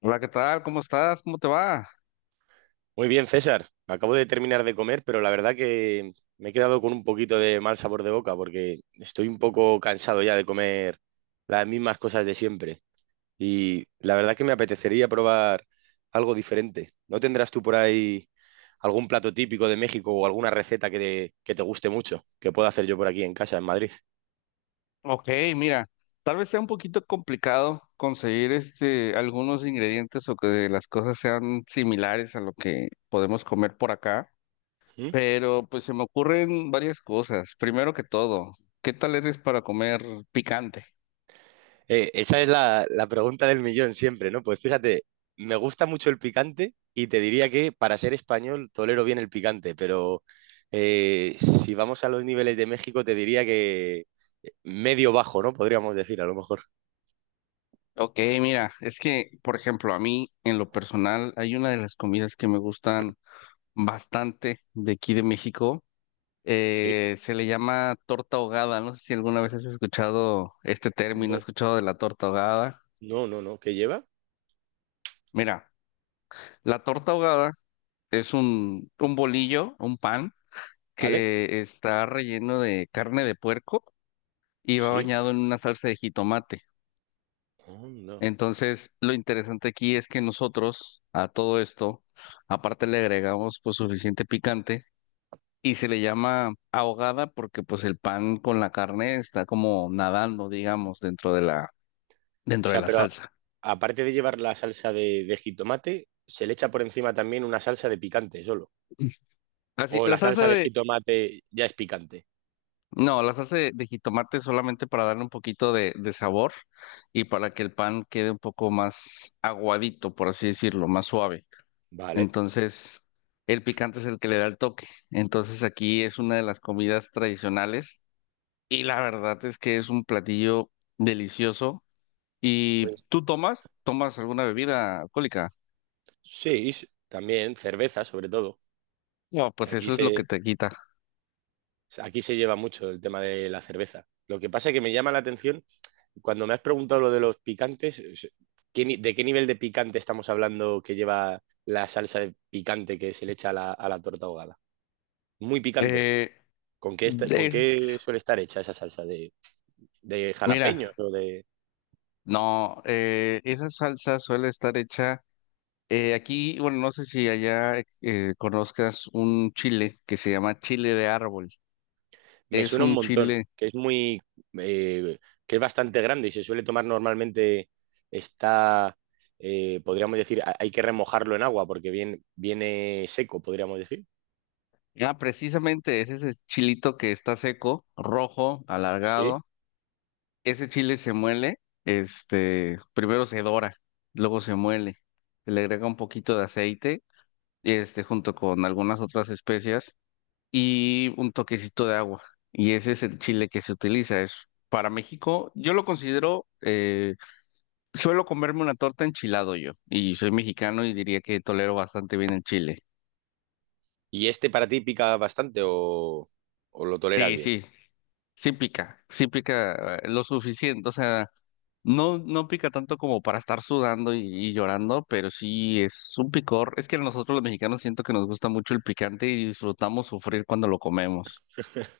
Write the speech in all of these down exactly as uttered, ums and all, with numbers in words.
Hola, ¿qué tal? ¿Cómo estás? ¿Cómo te va? Muy bien, César. Acabo de terminar de comer, pero la verdad que me he quedado con un poquito de mal sabor de boca porque estoy un poco cansado ya de comer las mismas cosas de siempre. Y la verdad que me apetecería probar algo diferente. ¿No tendrás tú por ahí algún plato típico de México o alguna receta que te, que te guste mucho que pueda hacer yo por aquí en casa, en Madrid? Ok, mira, tal vez sea un poquito complicado conseguir este algunos ingredientes o que las cosas sean similares a lo que podemos comer por acá, pero pues se me ocurren varias cosas. Primero que todo, ¿qué tal eres para comer picante? Eh, esa es la, la pregunta del millón siempre, ¿no? Pues fíjate, me gusta mucho el picante y te diría que para ser español tolero bien el picante, pero eh, si vamos a los niveles de México te diría que eh, medio bajo, ¿no? Podríamos decir a lo mejor. Ok, mira, es que, por ejemplo, a mí en lo personal hay una de las comidas que me gustan bastante de aquí de México. Sí, Eh, se le llama torta ahogada. No sé si alguna vez has escuchado este término, no, has escuchado de la torta ahogada. no, no, no. ¿Qué lleva? Mira, la torta ahogada es un, un bolillo, un pan, ¿Vale? que está relleno de carne de puerco y va Sí. bañado en una salsa de jitomate. Oh, no. O Entonces, lo interesante aquí es que nosotros, a todo esto, aparte le agregamos pues suficiente picante, y se le llama ahogada porque pues el pan con la carne está como nadando, digamos, dentro de la dentro de sea, la pero salsa. aparte de llevar la salsa de, de jitomate, se le echa por encima también una salsa de picante solo. Así, O la la salsa salsa de de, jitomate ya es picante. no, la salsa de, de jitomate es solamente para darle un poquito de, de sabor y para que el pan quede un poco más aguadito, por así decirlo, más suave. Vale. Entonces, el picante es el que le da el toque. Entonces, aquí es una de las comidas tradicionales y la verdad es que es un platillo delicioso. ¿Y Pues tú tomas? ¿Tomas alguna bebida alcohólica? Sí, s- también cerveza, sobre todo. No, que pues Aquí eso es lo que se, te quita. aquí se lleva mucho el tema de la cerveza. Lo que pasa es que me llama la atención, cuando me has preguntado lo de los picantes, es- ¿qué ni- ¿de qué nivel de picante estamos hablando que lleva la salsa de picante que se le echa a la, a la torta ahogada? Muy picante. Eh, ¿Con qué, esta- con es, qué suele estar hecha esa salsa? ¿De, de Mira. jalapeños o de...? No, eh, esa salsa suele estar hecha eh, aquí, bueno, no sé si allá eh, eh, conozcas un chile que se llama chile de árbol. Me Es suena un un montón, chile, que es muy, eh, que es bastante grande y se suele tomar normalmente, está, eh, podríamos decir, ha- hay que remojarlo en agua porque viene, viene seco, podríamos decir. ah, precisamente es ese chilito que está seco, rojo, Sí. alargado. Ese chile se muele, este, primero se dora, luego se muele, se le agrega un poquito de aceite, este, junto con algunas otras especias. Y un toquecito de agua. Y ese es el chile que se utiliza. Es para México, yo lo considero, eh, suelo comerme una torta enchilado yo, y soy mexicano y diría que tolero bastante bien el chile. ¿Y este para ti pica bastante o, o lo toleras Sí, bien? sí, sí pica, sí pica eh, lo suficiente, o sea, no, no pica tanto como para estar sudando y, y llorando, pero sí es un picor. Es que nosotros los mexicanos siento que nos gusta mucho el picante y disfrutamos sufrir cuando lo comemos.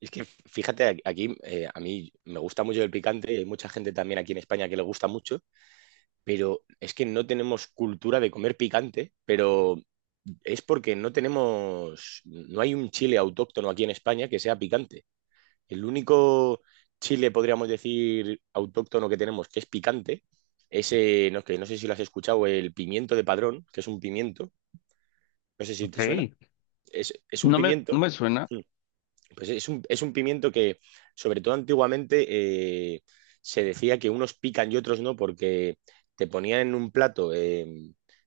Es que fíjate, aquí aquí, eh, a mí me gusta mucho el picante, y hay mucha gente también aquí en España que le gusta mucho, pero es que no tenemos cultura de comer picante, pero es porque no tenemos, no hay un chile autóctono aquí en España que sea picante. El único chile, podríamos decir, autóctono que tenemos que es picante, ese, no, que no sé si lo has escuchado, el pimiento de padrón, que es un pimiento, no sé si Ok. te suena, es, es un No me, no pimiento, me suena. mm, pues es un, es un pimiento que, sobre todo antiguamente, eh, se decía que unos pican y otros no, porque te ponían en un plato, eh,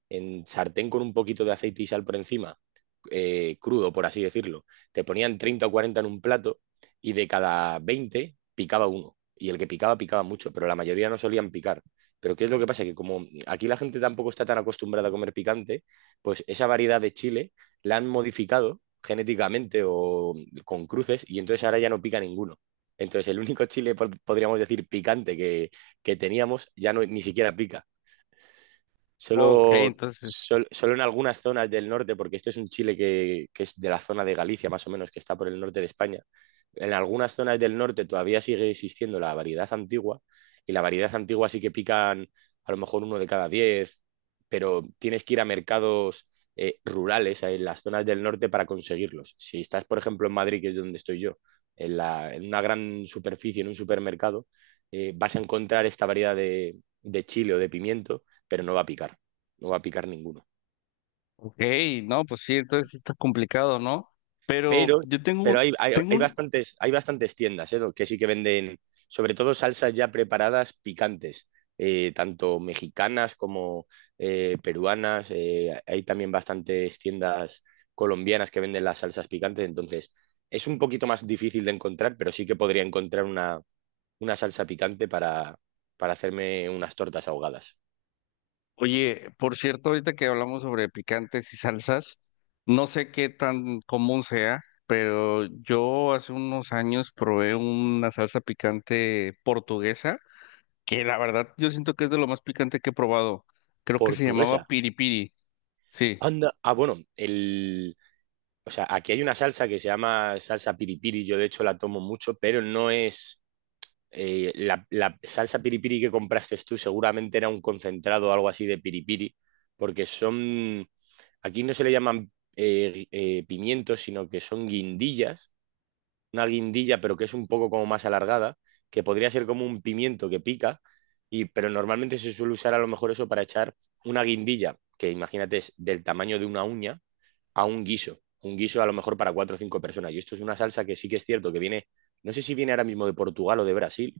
en sartén con un poquito de aceite y sal por encima, eh, crudo, por así decirlo. Te ponían treinta o cuarenta en un plato y de cada veinte picaba uno. Y el que picaba, picaba mucho, pero la mayoría no solían picar. Pero ¿qué es lo que pasa? Que como aquí la gente tampoco está tan acostumbrada a comer picante, pues esa variedad de chile la han modificado genéticamente o con cruces y entonces ahora ya no pica ninguno. Entonces el único chile, pod- podríamos decir, picante que, que teníamos ya no, ni siquiera pica. Ok, Solo, entonces, sol- solo en algunas zonas del norte, porque este es un chile que, que es de la zona de Galicia, más o menos, que está por el norte de España. En algunas zonas del norte todavía sigue existiendo la variedad antigua, y la variedad antigua sí que pican a lo mejor uno de cada diez, pero tienes que ir a mercados eh, rurales eh, en las zonas del norte para conseguirlos. Si estás, por ejemplo, en Madrid, que es donde estoy yo, en la- en una gran superficie, en un supermercado, eh, vas a encontrar esta variedad de de chile o de pimiento, pero no va a picar, no va a picar ninguno. ok, no, pues sí, entonces sí está complicado, ¿no? Pero Pero, yo tengo un, pero hay, hay, tengo hay un, bastantes, hay bastantes tiendas, ¿eh, Doc?, que sí que venden, sobre todo salsas ya preparadas picantes, eh, tanto mexicanas como eh, peruanas. eh, hay también bastantes tiendas colombianas que venden las salsas picantes, entonces es un poquito más difícil de encontrar, pero sí que podría encontrar una, una salsa picante para, para hacerme unas tortas ahogadas. oye, por cierto, ahorita que hablamos sobre picantes y salsas, no sé qué tan común sea, pero yo hace unos años probé una salsa picante portuguesa, que la verdad yo siento que es de lo más picante que he probado. Creo que se llamaba Portuguesa. piripiri, sí. Anda, ah, bueno, el o sea, aquí hay una salsa que se llama salsa piripiri, yo de hecho la tomo mucho, pero no es eh, la, la salsa piripiri que compraste tú, seguramente era un concentrado o algo así de piripiri, porque son, aquí no se le llaman eh, eh, pimientos, sino que son guindillas, una guindilla pero que es un poco como más alargada, que podría ser como un pimiento que pica, y, pero normalmente se suele usar a lo mejor eso para echar una guindilla, que imagínate es del tamaño de una uña a un guiso, un guiso, a lo mejor para cuatro o cinco personas. Y esto es una salsa que sí que es cierto que viene, no sé si viene ahora mismo de Portugal o de Brasil,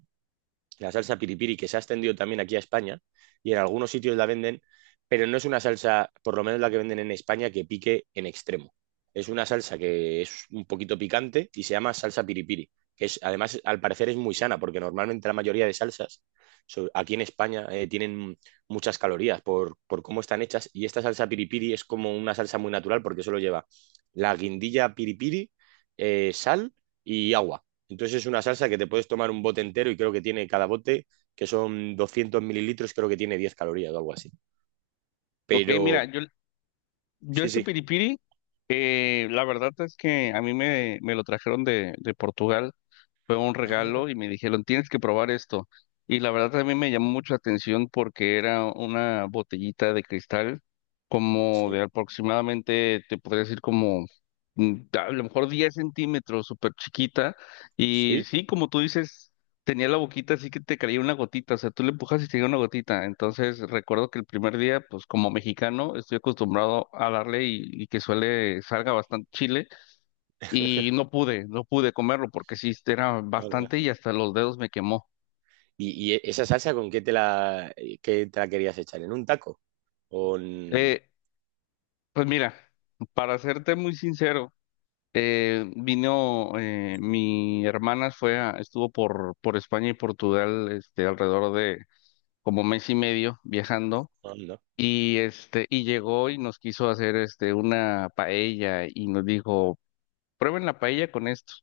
la salsa piripiri, que se ha extendido también aquí a España y en algunos sitios la venden, pero no es una salsa, por lo menos la que venden en España, que pique en extremo. Es una salsa que es un poquito picante y se llama salsa piripiri, que es, además al parecer es muy sana, porque normalmente la mayoría de salsas so- aquí en España eh, tienen muchas calorías por, por cómo están hechas y esta salsa piripiri es como una salsa muy natural porque solo lleva la guindilla piripiri, eh, sal y agua. Entonces es una salsa que te puedes tomar un bote entero y creo que tiene cada bote, que son doscientos mililitros, creo que tiene diez calorías o algo así. Ok, Pero mira, yo, yo sí, este sí. piripiri, eh, la verdad es que a mí me, me lo trajeron de, de Portugal. Fue un Ah, regalo y me dijeron, tienes que probar esto. Y la verdad también me llamó mucho la atención porque era una botellita de cristal, como sí, de aproximadamente, te podría decir como mm, a lo mejor diez centímetros, súper chiquita. Y sí. sí, como tú dices, tenía la boquita así que te caía una gotita, o sea, tú le empujas y te caía una gotita. Entonces recuerdo que el primer día, pues como mexicano, estoy acostumbrado a darle y, y que suele salga bastante chile y no pude, no pude comerlo porque sí era Anda. bastante y hasta los dedos me quemó. ¿Y, y esa salsa con qué te la, eh, qué te la querías echar? ¿En un taco? ¿O en... Eh, pues mira, para serte muy sincero, eh, vino eh, mi hermana fue a- estuvo por por España y Portugal, este, alrededor de como mes y medio viajando Anda. y este y llegó y nos quiso hacer este una paella y nos dijo, prueben la paella con esto.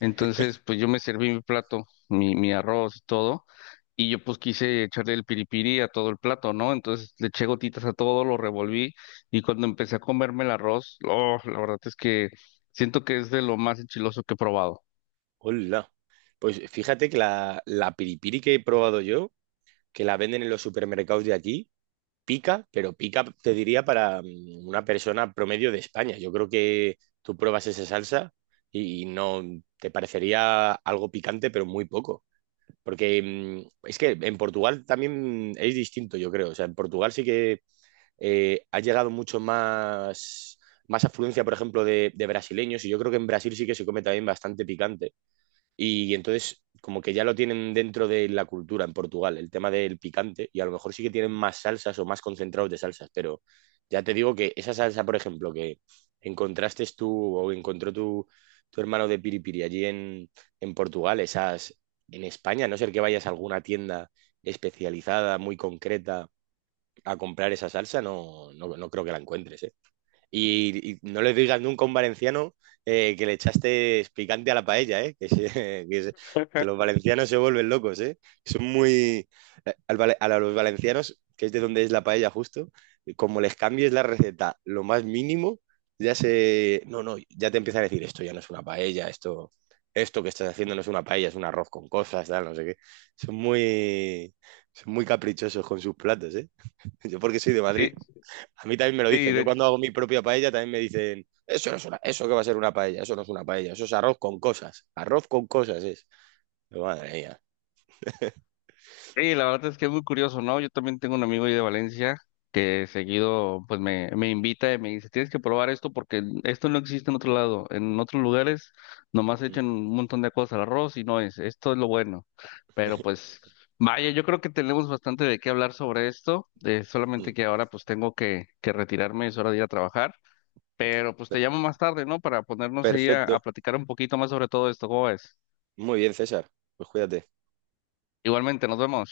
Entonces, pues yo me serví mi plato, mi, mi arroz y todo. Y yo pues quise echarle el piripiri a todo el plato, ¿no? Entonces le eché gotitas a todo, lo revolví, y cuando empecé a comerme el arroz, oh, la verdad es que siento que es de lo más enchiloso que he probado. Hola. Pues fíjate que la, la piripiri que he probado yo, que la venden en los supermercados de aquí, pica, pero pica, te diría, para mm, una persona promedio de España. Yo creo que tú pruebas esa salsa y no te parecería algo picante, pero muy poco. Porque mm, es que en Portugal también es distinto, yo creo. O sea, en Portugal sí que eh, ha llegado mucho más, más afluencia, por ejemplo, de, de brasileños. Y yo creo que en Brasil sí que se come también bastante picante. Y entonces, como que ya lo tienen dentro de la cultura en Portugal, el tema del picante, y a lo mejor sí que tienen más salsas o más concentrados de salsas, pero ya te digo que esa salsa, por ejemplo, que encontraste tú o encontró tu, tu hermano de Piripiri allí en, en Portugal, esas en España, a no ser que vayas a alguna tienda especializada, muy concreta, a comprar esa salsa, no, no, no creo que la encuentres, ¿eh? Y, y no le digas nunca a un valenciano eh, que le echaste picante a la paella, ¿eh? Que, se- que se- que los valencianos se vuelven locos, ¿eh? Son muy... eh, al vale- a los valencianos, que es de donde es la paella justo, como les cambies la receta lo más mínimo, ya se... No, no, ya te empiezan a decir, esto ya no es una paella, esto... Esto que estás haciendo no es una paella, es un arroz con cosas, tal, no sé qué. Son muy, son muy caprichosos con sus platos, ¿eh? Yo porque soy de Madrid. Sí, A mí también me lo sí, dicen. Yo de, cuando hago mi propia paella también me dicen, eso no es una, eso que va a ser una paella, eso no es una paella, eso es arroz con cosas. Arroz con cosas es. Madre mía. sí, la verdad es que es muy curioso, ¿no? Yo también tengo un amigo ahí de Valencia que seguido pues me, me invita y me dice, tienes que probar esto porque esto no existe en otro lado. En otros lugares nomás echan un montón de cosas al arroz y no es, esto es lo bueno. Pero pues vaya, yo creo que tenemos bastante de qué hablar sobre esto, eh, solamente que ahora pues tengo que, que retirarme, es hora de ir a trabajar, pero pues te llamo más tarde, ¿no? Para ponernos ahí a, a Perfecto. platicar un poquito más sobre todo esto, ¿cómo es? Muy bien, César. Pues cuídate. Igualmente, nos vemos.